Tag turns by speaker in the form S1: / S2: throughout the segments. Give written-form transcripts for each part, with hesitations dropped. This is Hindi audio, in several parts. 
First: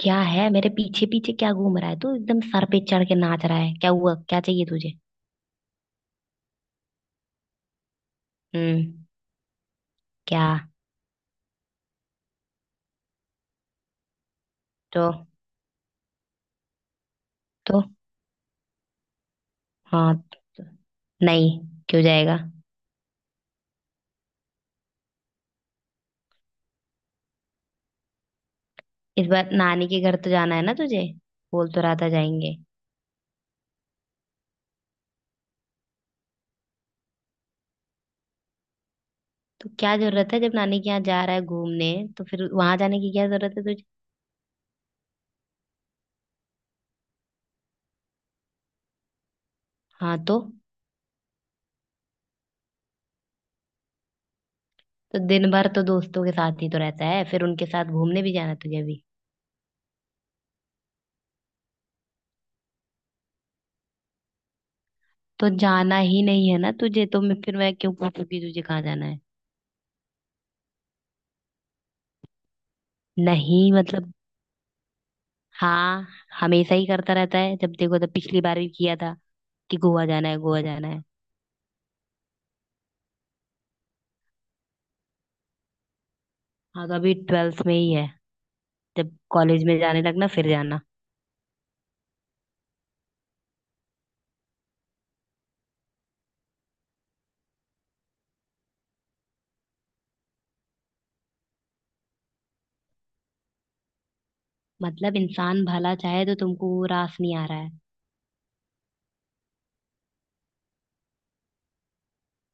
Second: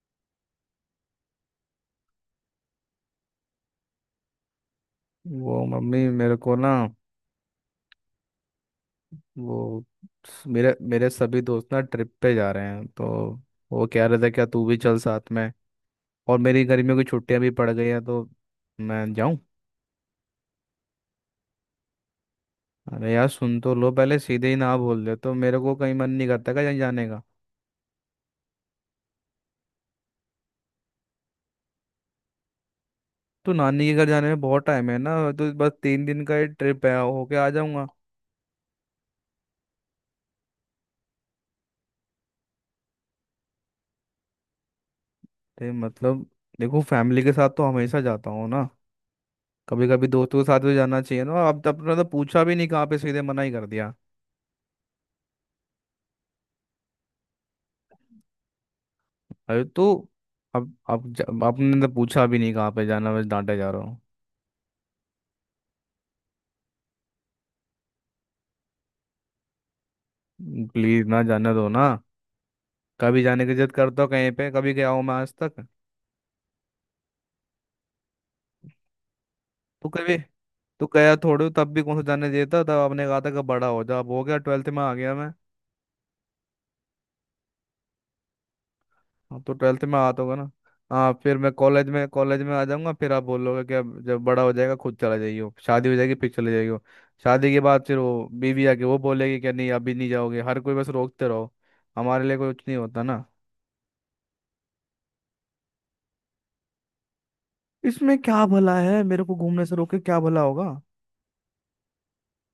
S1: क्या है? मेरे पीछे पीछे क्या घूम रहा है तू? एकदम सर पे चढ़ के नाच रहा है। क्या हुआ? क्या चाहिए तुझे?
S2: वो मम्मी मेरे को ना,
S1: हम्म।
S2: वो
S1: क्या?
S2: मेरे मेरे सभी दोस्त ना ट्रिप पे जा रहे हैं, तो वो कह रहे थे क्या तू भी चल
S1: तो?
S2: साथ में। और मेरी गर्मियों की छुट्टियां भी पड़
S1: तो
S2: गई हैं, तो मैं जाऊं?
S1: हाँ, तो नहीं, क्यों जाएगा?
S2: अरे यार सुन तो लो पहले, सीधे ही ना बोल दे तो मेरे को कहीं मन नहीं करता कहीं जाने का।
S1: इस बार नानी के घर तो जाना है ना तुझे? बोल तो रहा था जाएंगे।
S2: तो नानी के घर जाने में बहुत टाइम है ना, तो बस तीन दिन का ही ट्रिप है, होके आ जाऊंगा।
S1: तो क्या जरूरत है जब नानी के यहाँ जा रहा है घूमने? तो फिर वहां जाने की क्या जरूरत है तुझे?
S2: तो मतलब देखो, फैमिली के साथ तो हमेशा जाता हूँ ना, कभी कभी
S1: हाँ,
S2: दोस्तों
S1: तो।
S2: के साथ भी जाना चाहिए ना। अब तो अपना तो पूछा भी नहीं कहाँ पे, सीधे मना ही कर दिया।
S1: तो दिन भर तो दोस्तों के साथ ही तो रहता है, फिर उनके साथ घूमने भी जाना है तुझे भी?
S2: अरे तो अब आपने तो पूछा भी नहीं कहाँ पे जाना, बस डांटे जा रहा हूँ।
S1: तो जाना ही नहीं है ना तुझे तो, मैं फिर मैं क्यों पूछूंगी तुझे कहाँ जाना है।
S2: प्लीज ना जाने दो ना। कभी जाने की जिद
S1: नहीं,
S2: करता हूँ,
S1: मतलब,
S2: कहीं पे कभी गया हूँ मैं आज तक?
S1: हाँ, हमेशा ही करता रहता है जब देखो तब। पिछली बार भी किया था कि
S2: तो
S1: गोवा
S2: कभी
S1: जाना है, गोवा
S2: तो
S1: जाना है।
S2: गया थोड़े हो, तब भी कौन सा जाने देता। तब आपने कहा था कि बड़ा हो जा, अब हो गया, ट्वेल्थ में आ गया मैं।
S1: हाँ, तो अभी ट्वेल्थ में ही है। जब
S2: अब तो
S1: कॉलेज में
S2: ट्वेल्थ में
S1: जाने
S2: आता
S1: लगना
S2: होगा
S1: फिर
S2: ना।
S1: जाना।
S2: हाँ, फिर मैं कॉलेज में आ जाऊंगा, फिर आप बोलोगे कि अब जब बड़ा हो जाएगा खुद चला जाइयो, शादी हो जाएगी फिर चले जाइयो। शादी के बाद फिर वो बीवी आके वो बोलेगी कि नहीं अभी नहीं जाओगे, हर कोई बस रोकते रहो। हमारे लिए कुछ नहीं होता।
S1: मतलब इंसान भला चाहे तो तुमको वो रास नहीं आ रहा है।
S2: इसमें क्या भला है, मेरे को घूमने से रोके क्या भला होगा?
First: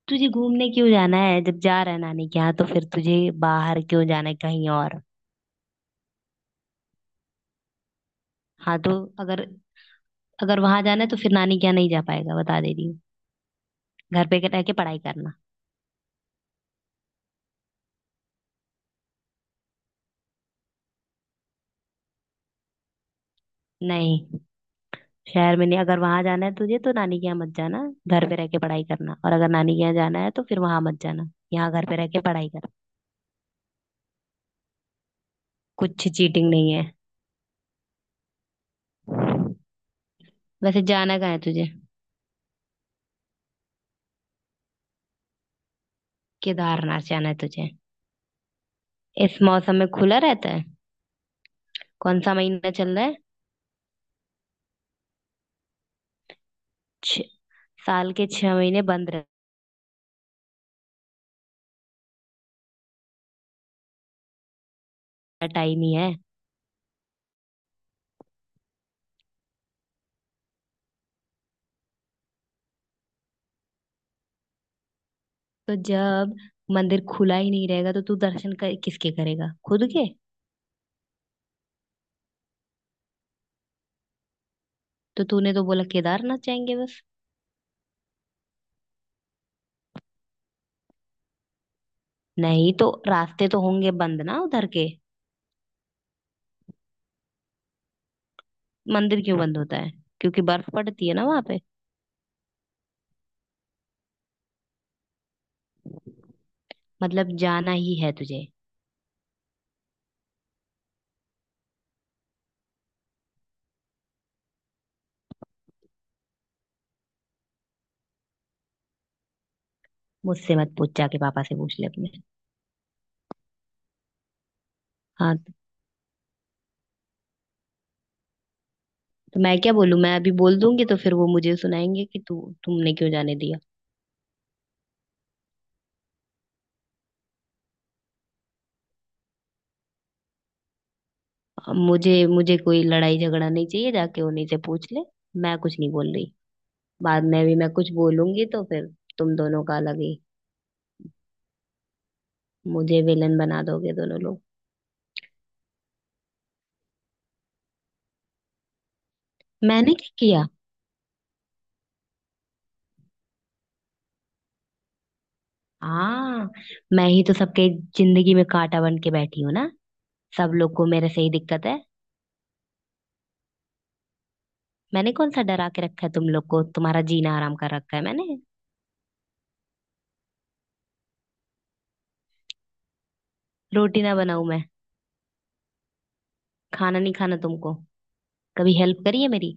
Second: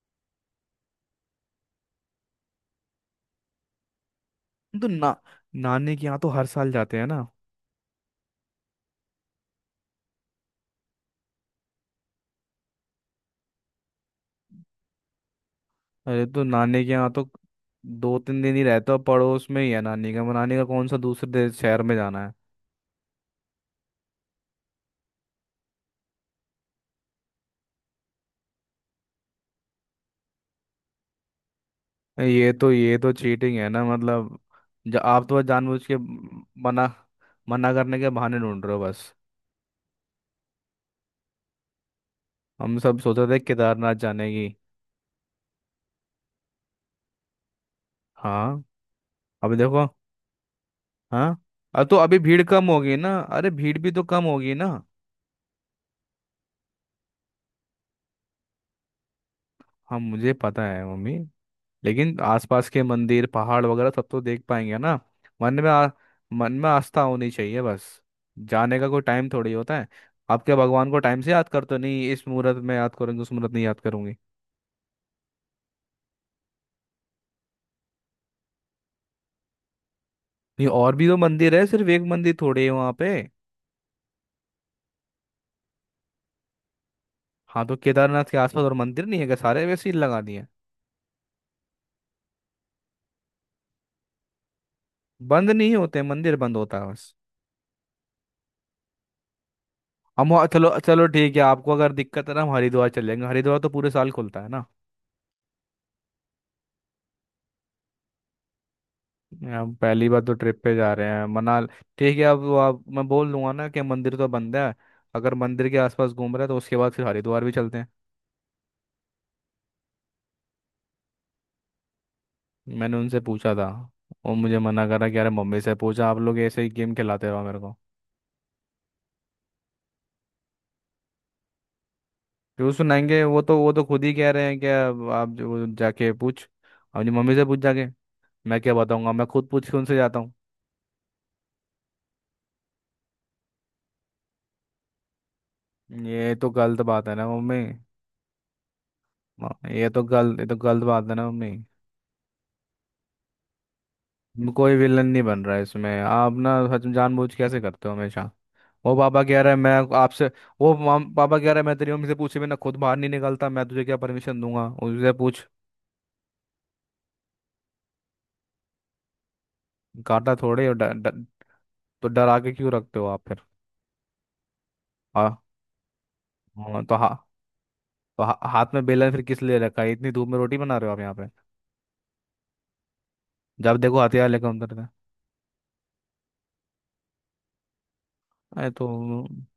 S1: तुझे घूमने क्यों जाना है जब जा रहा है नानी के यहाँ, तो फिर तुझे बाहर क्यों जाना है कहीं
S2: हम तो
S1: और?
S2: ना, नानी के यहाँ तो हर साल जाते हैं ना।
S1: हाँ, तो अगर, अगर वहां जाना है तो फिर नानी के यहाँ नहीं जा पाएगा, बता दे रही हूँ। घर पे रह के पढ़ाई करना।
S2: अरे तो नानी के यहाँ तो दो तीन दिन ही रहता हूँ, पड़ोस में ही है नानी का, नानी का कौन सा दूसरे शहर में जाना
S1: नहीं, शहर में नहीं। अगर वहां जाना है तुझे तो नानी के यहाँ मत जाना, घर पे रह के पढ़ाई करना। और अगर नानी के यहाँ जाना है तो फिर वहां मत जाना, यहाँ घर पे रह के
S2: है।
S1: पढ़ाई
S2: ये
S1: कर।
S2: तो ये तो चीटिंग है ना मतलब। आप तो बस जानबूझ के
S1: कुछ चीटिंग नहीं है।
S2: मना, मना करने के बहाने ढूंढ रहे हो बस।
S1: वैसे जाना कहाँ है तुझे?
S2: हम सब सोच रहे थे केदारनाथ जाने की।
S1: केदारनाथ जाना है तुझे?
S2: हाँ।
S1: इस
S2: अभी
S1: मौसम
S2: देखो।
S1: में खुला रहता है?
S2: हाँ। अब तो अभी
S1: कौन सा
S2: भीड़ कम
S1: महीना चल
S2: होगी
S1: रहा है?
S2: ना, अरे भीड़ भी तो कम होगी ना।
S1: छ- साल के छह महीने बंद रहता।
S2: हाँ मुझे पता है मम्मी, लेकिन आसपास के मंदिर पहाड़ वगैरह सब तो देख पाएंगे ना। मन में
S1: टाइम
S2: आ,
S1: ही है।
S2: मन में आस्था होनी चाहिए बस, जाने का कोई टाइम थोड़ी होता है। आप क्या भगवान को टाइम से याद करते हो? नहीं, इस मुहूर्त में याद करूंगी उस मुहूर्त में याद करूंगी?
S1: तो जब मंदिर खुला ही नहीं रहेगा तो तू दर्शन कर, किसके करेगा, खुद के?
S2: नहीं और भी तो मंदिर है, सिर्फ एक मंदिर थोड़ी है वहाँ पे।
S1: तो तूने तो बोला केदारनाथ जाएंगे बस।
S2: हाँ तो केदारनाथ के आसपास और मंदिर नहीं है क्या, सारे वैसे ही लगा दिए?
S1: नहीं तो रास्ते तो होंगे बंद ना उधर के।
S2: बंद नहीं होते, मंदिर बंद होता है बस।
S1: मंदिर क्यों बंद होता है? क्योंकि बर्फ
S2: चलो चलो
S1: पड़ती है ना
S2: ठीक है,
S1: वहां पे।
S2: आपको अगर दिक्कत है ना, हम हरिद्वार चलेंगे, हरिद्वार तो पूरे साल खुलता है ना।
S1: मतलब जाना ही है तुझे?
S2: अब पहली बार तो ट्रिप पे जा रहे हैं मनाल। ठीक है, अब वो आप मैं बोल दूंगा ना कि मंदिर तो बंद है, अगर मंदिर के आसपास घूम रहे हैं तो उसके बाद फिर हरिद्वार भी चलते हैं।
S1: मुझसे मत पूछ, जाके पापा से पूछ ले अपने।
S2: मैंने उनसे पूछा था, वो मुझे मना कर रहा कि अरे
S1: हाँ,
S2: मम्मी से पूछा। आप लोग ऐसे ही गेम खिलाते रहो मेरे को।
S1: तो मैं क्या बोलूं? मैं अभी बोल दूंगी तो फिर वो मुझे सुनाएंगे कि तू
S2: क्यों
S1: तुमने क्यों
S2: सुनाएंगे?
S1: जाने
S2: वो तो
S1: दिया।
S2: वो तो खुद ही कह रहे हैं कि अब आप जो जाके पूछ अपनी मम्मी से, पूछ जाके। मैं क्या बताऊंगा, मैं खुद पूछ के उनसे जाता हूँ।
S1: अब मुझे मुझे कोई लड़ाई झगड़ा नहीं चाहिए, जाके उन्हीं से पूछ ले। मैं कुछ नहीं बोल रही।
S2: ये तो गलत बात है
S1: बाद
S2: ना
S1: में भी
S2: मम्मी।
S1: मैं कुछ बोलूंगी तो फिर तुम दोनों का
S2: ये
S1: अलग
S2: तो
S1: ही।
S2: गलत ये तो गलत बात है ना मम्मी।
S1: मुझे विलन बना दोगे दोनों लोग।
S2: कोई विलन नहीं बन रहा है इसमें, आप ना सच में जानबूझ के कैसे करते हो हमेशा। वो पापा कह रहा है मैं
S1: मैंने क्या
S2: आपसे,
S1: किया?
S2: वो पापा कह रहा है मैं तेरी मम्मी से पूछे बिना खुद बाहर नहीं निकलता, मैं तुझे क्या परमिशन दूंगा, उससे पूछ।
S1: हाँ, मैं ही तो सबके जिंदगी में कांटा बन के बैठी हूँ ना।
S2: काटा
S1: सब
S2: थोड़े, और
S1: लोग
S2: ड,
S1: को मेरे से
S2: ड,
S1: ही दिक्कत है।
S2: तो डरा के क्यों रखते हो आप फिर?
S1: मैंने कौन सा
S2: हाँ।
S1: डरा के रखा है तुम लोग को? तुम्हारा
S2: हाँ
S1: जीना आराम कर रखा है
S2: तो
S1: मैंने।
S2: हा, हाथ में बेलन फिर किस लिए रखा है, इतनी धूप में रोटी बना रहे हो आप यहाँ पे, जब देखो
S1: रोटी ना
S2: हथियार लेकर
S1: बनाऊं मैं?
S2: उतरते हैं।
S1: खाना नहीं खाना तुमको?
S2: अरे
S1: कभी
S2: तो
S1: हेल्प करी है मेरी,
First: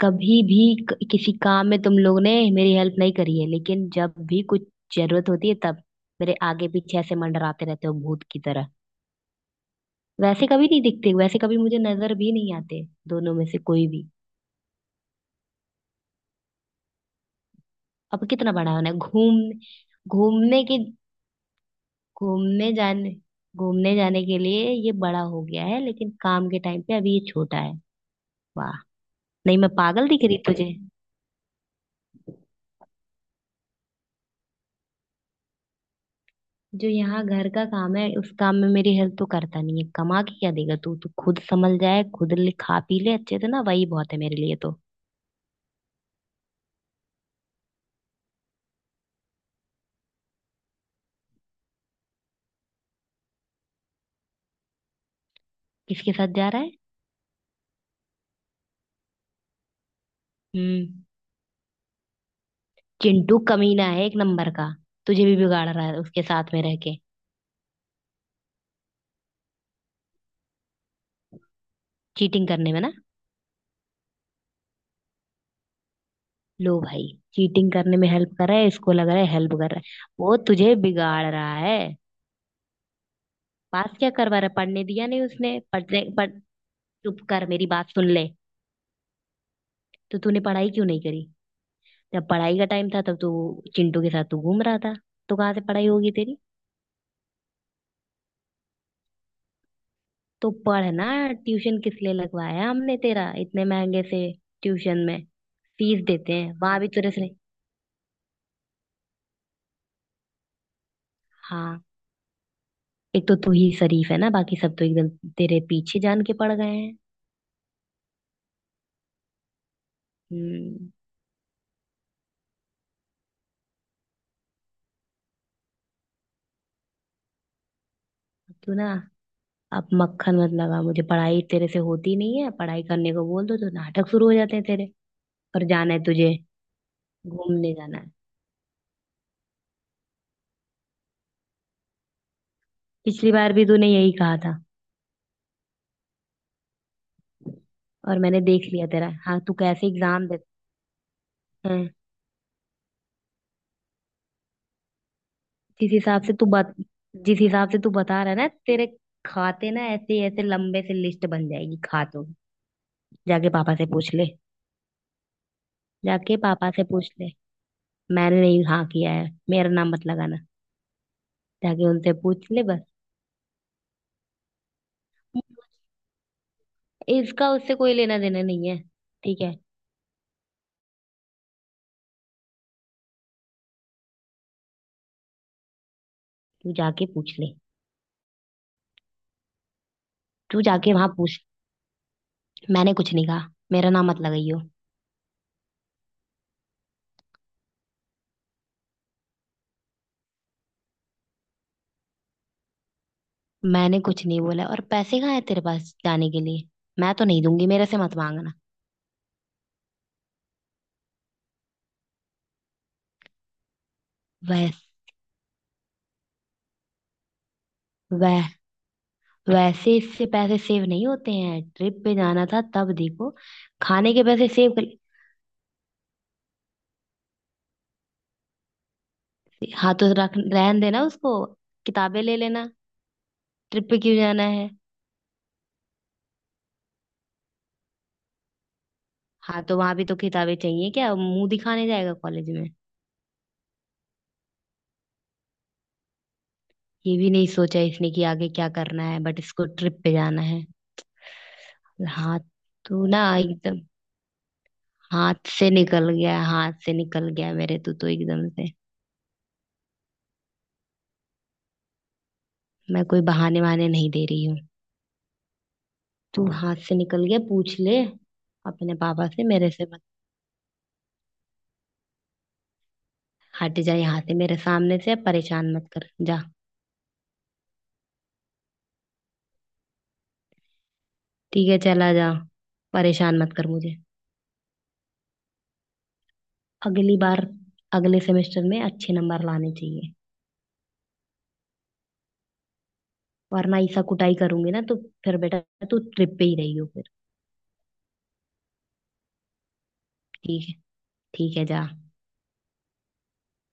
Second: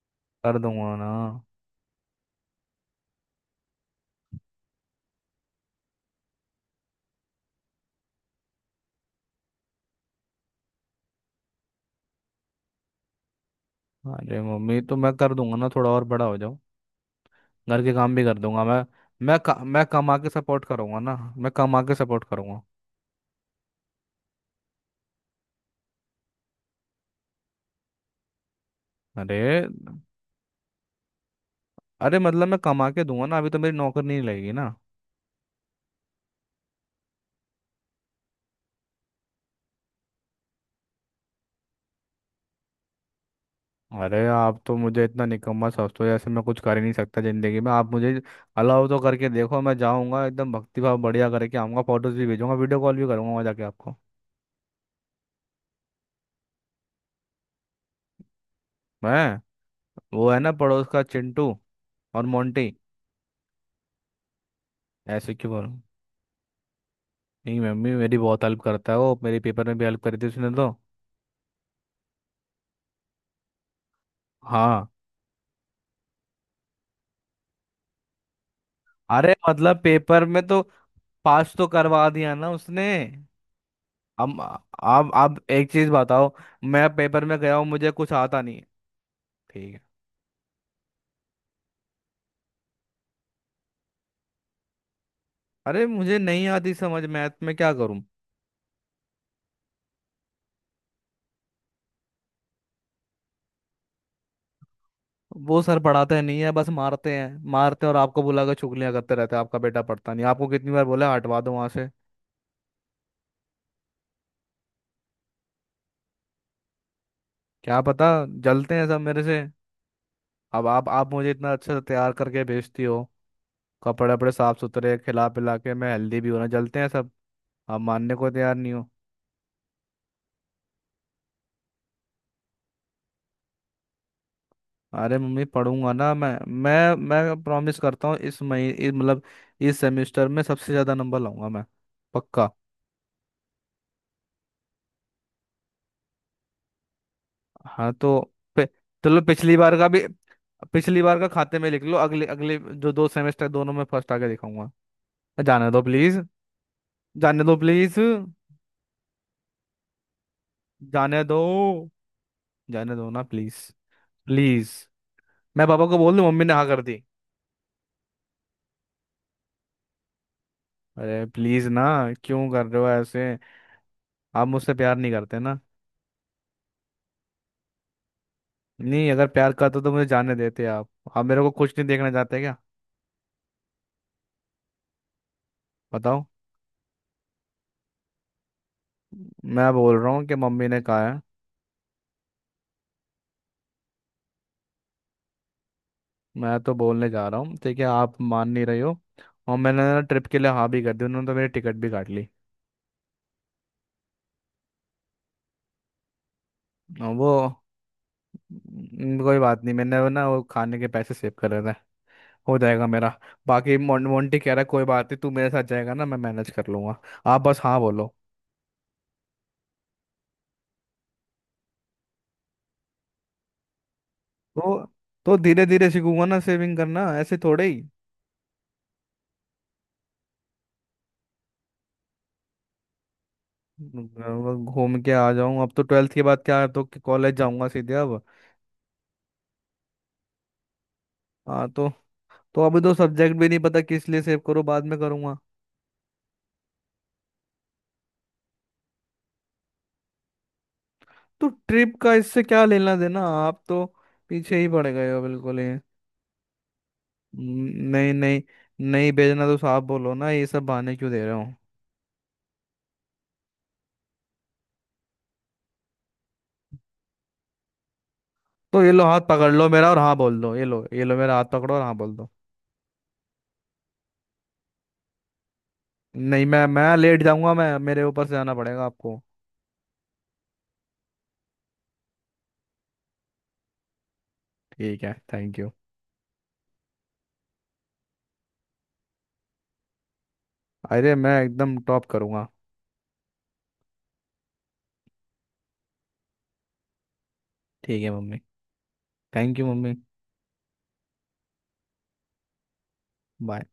S1: कभी
S2: कर
S1: भी?
S2: दूंगा ना।
S1: किसी काम में तुम लोग ने मेरी हेल्प नहीं करी है, लेकिन जब भी कुछ जरूरत होती है तब मेरे आगे पीछे ऐसे मंडराते रहते हो भूत की तरह। वैसे कभी नहीं दिखते, वैसे कभी मुझे नजर भी नहीं आते दोनों में से कोई भी।
S2: अरे मम्मी तो मैं कर दूंगा ना, थोड़ा और बड़ा हो जाओ, घर के काम भी
S1: अब
S2: कर
S1: कितना
S2: दूंगा
S1: बड़ा
S2: मैं।
S1: होना है? घूम,
S2: मैं कमा के
S1: घूमने
S2: सपोर्ट
S1: के,
S2: करूंगा ना, मैं कमा के सपोर्ट करूंगा।
S1: घूमने जाने, घूमने जाने के लिए ये बड़ा हो गया है, लेकिन काम के टाइम पे अभी ये छोटा है। वाह।
S2: अरे।
S1: नहीं मैं पागल दिख रही तुझे?
S2: अरे मतलब मैं कमा के दूंगा ना, अभी तो मेरी नौकरी नहीं लगेगी ना।
S1: जो यहाँ घर का काम है उस काम में मेरी हेल्प तो करता नहीं है, कमा के क्या देगा तू? तू खुद संभल जाए, खुद ले, खा पी ले अच्छे से ना, वही बहुत है
S2: अरे
S1: मेरे लिए
S2: आप तो
S1: तो।
S2: मुझे इतना निकम्मा समझते हो जैसे मैं कुछ कर ही नहीं सकता जिंदगी में। आप मुझे अलाउ तो करके देखो, मैं जाऊंगा एकदम भक्ति भाव बढ़िया करके आऊंगा, फोटोज भी भेजूंगा, वीडियो कॉल भी करूंगा वहां जाके आपको।
S1: किसके साथ जा रहा है?
S2: मैं? वो है ना पड़ोस
S1: हम्म।
S2: का चिंटू। और मोंटी।
S1: चिंटू कमीना है एक नंबर का। तुझे
S2: ऐसे
S1: भी
S2: क्यों
S1: बिगाड़
S2: बोलूं?
S1: रहा है उसके साथ में रह के।
S2: नहीं मम्मी, मेरी बहुत हेल्प करता है वो, मेरे पेपर में भी हेल्प करी थी उसने तो।
S1: चीटिंग करने में ना।
S2: हाँ।
S1: लो भाई, चीटिंग करने में हेल्प कर रहा है, इसको लग रहा है
S2: अरे
S1: हेल्प कर रहा
S2: मतलब
S1: है।
S2: पेपर
S1: वो
S2: में तो
S1: तुझे बिगाड़
S2: पास
S1: रहा
S2: तो
S1: है।
S2: करवा दिया ना उसने।
S1: पास क्या करवा
S2: अब,
S1: रहा है? पढ़ने दिया
S2: अब
S1: नहीं
S2: अब
S1: उसने
S2: एक चीज
S1: पढ़ने, पढ़।
S2: बताओ, मैं
S1: चुप
S2: पेपर में
S1: कर,
S2: गया हूँ
S1: मेरी
S2: मुझे
S1: बात सुन
S2: कुछ
S1: ले।
S2: आता नहीं है। ठीक है।
S1: तो तूने पढ़ाई क्यों नहीं करी? जब पढ़ाई का टाइम था तब तू चिंटू के साथ तू घूम रहा था, तो कहाँ से
S2: अरे
S1: पढ़ाई होगी
S2: मुझे
S1: तेरी?
S2: नहीं आती समझ मैथ में, क्या करूँ?
S1: तो पढ़ना। ट्यूशन किस लिए लगवाया हमने तेरा इतने महंगे से ट्यूशन में?
S2: वो सर
S1: फीस
S2: पढ़ाते
S1: देते
S2: नहीं है,
S1: हैं
S2: बस
S1: वहां भी तेरे
S2: मारते हैं,
S1: से।
S2: मारते हैं और आपको बुला के चुगलियां करते रहते हैं आपका बेटा पढ़ता नहीं। आपको कितनी बार बोला हटवा दो वहां
S1: हाँ,
S2: से।
S1: एक तो तू ही शरीफ है ना, बाकी सब तो एकदम तेरे पीछे जान के पड़ गए हैं।
S2: क्या पता, जलते हैं सब मेरे से। अब आप
S1: हम्म।
S2: आप मुझे इतना अच्छा तैयार करके भेजती हो, कपड़े वपड़े साफ सुथरे, खिला पिला के मैं हेल्दी भी होना, जलते हैं सब। आप मानने को तैयार नहीं
S1: तू ना,
S2: हो।
S1: अब मक्खन मत लगा मुझे। पढ़ाई तेरे से होती नहीं है, पढ़ाई करने को बोल दो तो नाटक शुरू हो जाते हैं तेरे।
S2: अरे मम्मी
S1: पर
S2: पढ़ूंगा
S1: जाना है
S2: ना
S1: तुझे,
S2: मैं, मैं
S1: घूमने
S2: प्रॉमिस
S1: जाना
S2: करता
S1: है।
S2: हूँ, इस महीने मतलब इस सेमेस्टर में सबसे ज्यादा नंबर लाऊंगा मैं, पक्का।
S1: पिछली बार भी तूने यही कहा था,
S2: हाँ
S1: और
S2: तो
S1: मैंने
S2: पे-
S1: देख लिया तेरा
S2: चलो
S1: हाँ, तू
S2: पिछली बार
S1: कैसे
S2: का भी,
S1: एग्जाम देता
S2: पिछली बार का खाते में लिख
S1: है।
S2: लो, अगले अगले जो 2 सेमेस्टर, दोनों में फर्स्ट आके दिखाऊंगा। जाने दो
S1: जिस
S2: प्लीज।
S1: हिसाब से तू बत, जिस
S2: जाने दो
S1: हिसाब से तू
S2: प्लीज।
S1: बता रहा है ना, तेरे खाते ना ऐसे ऐसे लंबे से
S2: जाने
S1: लिस्ट
S2: दो।
S1: बन जाएगी खातों की।
S2: जाने दो ना
S1: जाके
S2: प्लीज।
S1: पापा से पूछ ले।
S2: प्लीज। मैं पापा को बोल दूं
S1: जाके
S2: मम्मी ने हाँ
S1: पापा
S2: कर
S1: से
S2: दी?
S1: पूछ ले। मैंने नहीं हाँ किया है, मेरा नाम मत लगाना।
S2: अरे प्लीज ना।
S1: जाके उनसे पूछ
S2: क्यों
S1: ले
S2: कर रहे
S1: बस।
S2: हो ऐसे? आप मुझसे प्यार नहीं करते ना।
S1: इसका उससे कोई लेना देना नहीं है।
S2: नहीं, अगर
S1: ठीक
S2: प्यार
S1: है,
S2: करते तो मुझे जाने देते आप। आप मेरे को कुछ नहीं देखना चाहते क्या, बताओ?
S1: तू जाके पूछ ले।
S2: मैं बोल रहा हूँ कि
S1: तू
S2: मम्मी ने
S1: जाके
S2: कहा
S1: वहां
S2: है।
S1: पूछ, मैंने कुछ नहीं कहा, मेरा नाम मत लगाइयो।
S2: मैं तो बोलने जा रहा हूँ, ठीक है, आप मान नहीं रही हो। और मैंने ना ट्रिप के लिए हाँ भी कर दी, उन्होंने तो मेरी टिकट भी काट ली।
S1: मैंने कुछ नहीं बोला। और पैसे कहाँ है तेरे पास जाने के लिए?
S2: और
S1: मैं तो
S2: वो
S1: नहीं दूंगी, मेरे से मत मांगना।
S2: कोई बात नहीं, मैंने वो ना, वो खाने के पैसे सेव कर रहे थे, हो जाएगा मेरा। बाकी मोंटी कह रहा है
S1: वैस,
S2: कोई बात नहीं, तू मेरे साथ जाएगा ना, मैं मैनेज कर लूंगा। आप बस हाँ बोलो।
S1: वह, वैसे इससे पैसे सेव नहीं होते हैं। ट्रिप पे जाना था तब देखो, खाने के पैसे सेव
S2: तो
S1: कर।
S2: तो धीरे धीरे सीखूंगा ना सेविंग करना, ऐसे थोड़े ही।
S1: हाथों रख रहन देना उसको, किताबें ले लेना। ट्रिप पे क्यों जाना
S2: मैं
S1: है?
S2: घूम के आ जाऊं, अब तो ट्वेल्थ के बाद क्या है, तो कॉलेज जाऊंगा सीधे अब।
S1: हाँ, तो वहां भी तो किताबें चाहिए, क्या मुंह
S2: हाँ
S1: दिखाने
S2: तो
S1: जाएगा कॉलेज
S2: तो
S1: में?
S2: अभी तो सब्जेक्ट भी नहीं पता, किस लिए सेव करूँ, बाद में करूंगा।
S1: ये भी नहीं सोचा इसने कि आगे क्या करना है, बट इसको ट्रिप पे जाना है।
S2: तो ट्रिप का
S1: हाँ,
S2: इससे क्या लेना
S1: तू ना
S2: देना, आप
S1: एकदम
S2: तो पीछे ही पड़ गए हो,
S1: हाथ
S2: बिल्कुल ही
S1: से निकल गया, हाथ से निकल गया मेरे, तू तो
S2: नहीं नहीं।
S1: एकदम से।
S2: नहीं भेजना तो साफ बोलो ना, ये सब बहाने क्यों दे रहे हो?
S1: मैं कोई बहाने वहाने नहीं दे रही हूँ। तू हाथ से निकल गया, पूछ ले
S2: तो ये
S1: अपने
S2: लो, हाथ
S1: पापा से,
S2: पकड़ लो
S1: मेरे से
S2: मेरा और
S1: मत।
S2: हाँ बोल दो, ये लो, ये लो मेरा हाथ पकड़ो और हाँ बोल दो।
S1: हट जा यहाँ से, मेरे सामने से परेशान मत कर, जा।
S2: नहीं, मैं लेट जाऊंगा, मैं, मेरे ऊपर से आना पड़ेगा आपको।
S1: ठीक है चला जा, परेशान मत कर मुझे।
S2: ठीक है, थैंक यू।
S1: अगली बार, अगले सेमेस्टर में अच्छे नंबर लाने चाहिए,
S2: अरे मैं एकदम टॉप करूंगा।
S1: वरना ऐसा कुटाई करूंगी ना तो फिर बेटा तू ट्रिप पे ही रही हो फिर।
S2: ठीक है मम्मी। Thank you mummy.
S1: ठीक है, ठीक है, जा।
S2: बाय।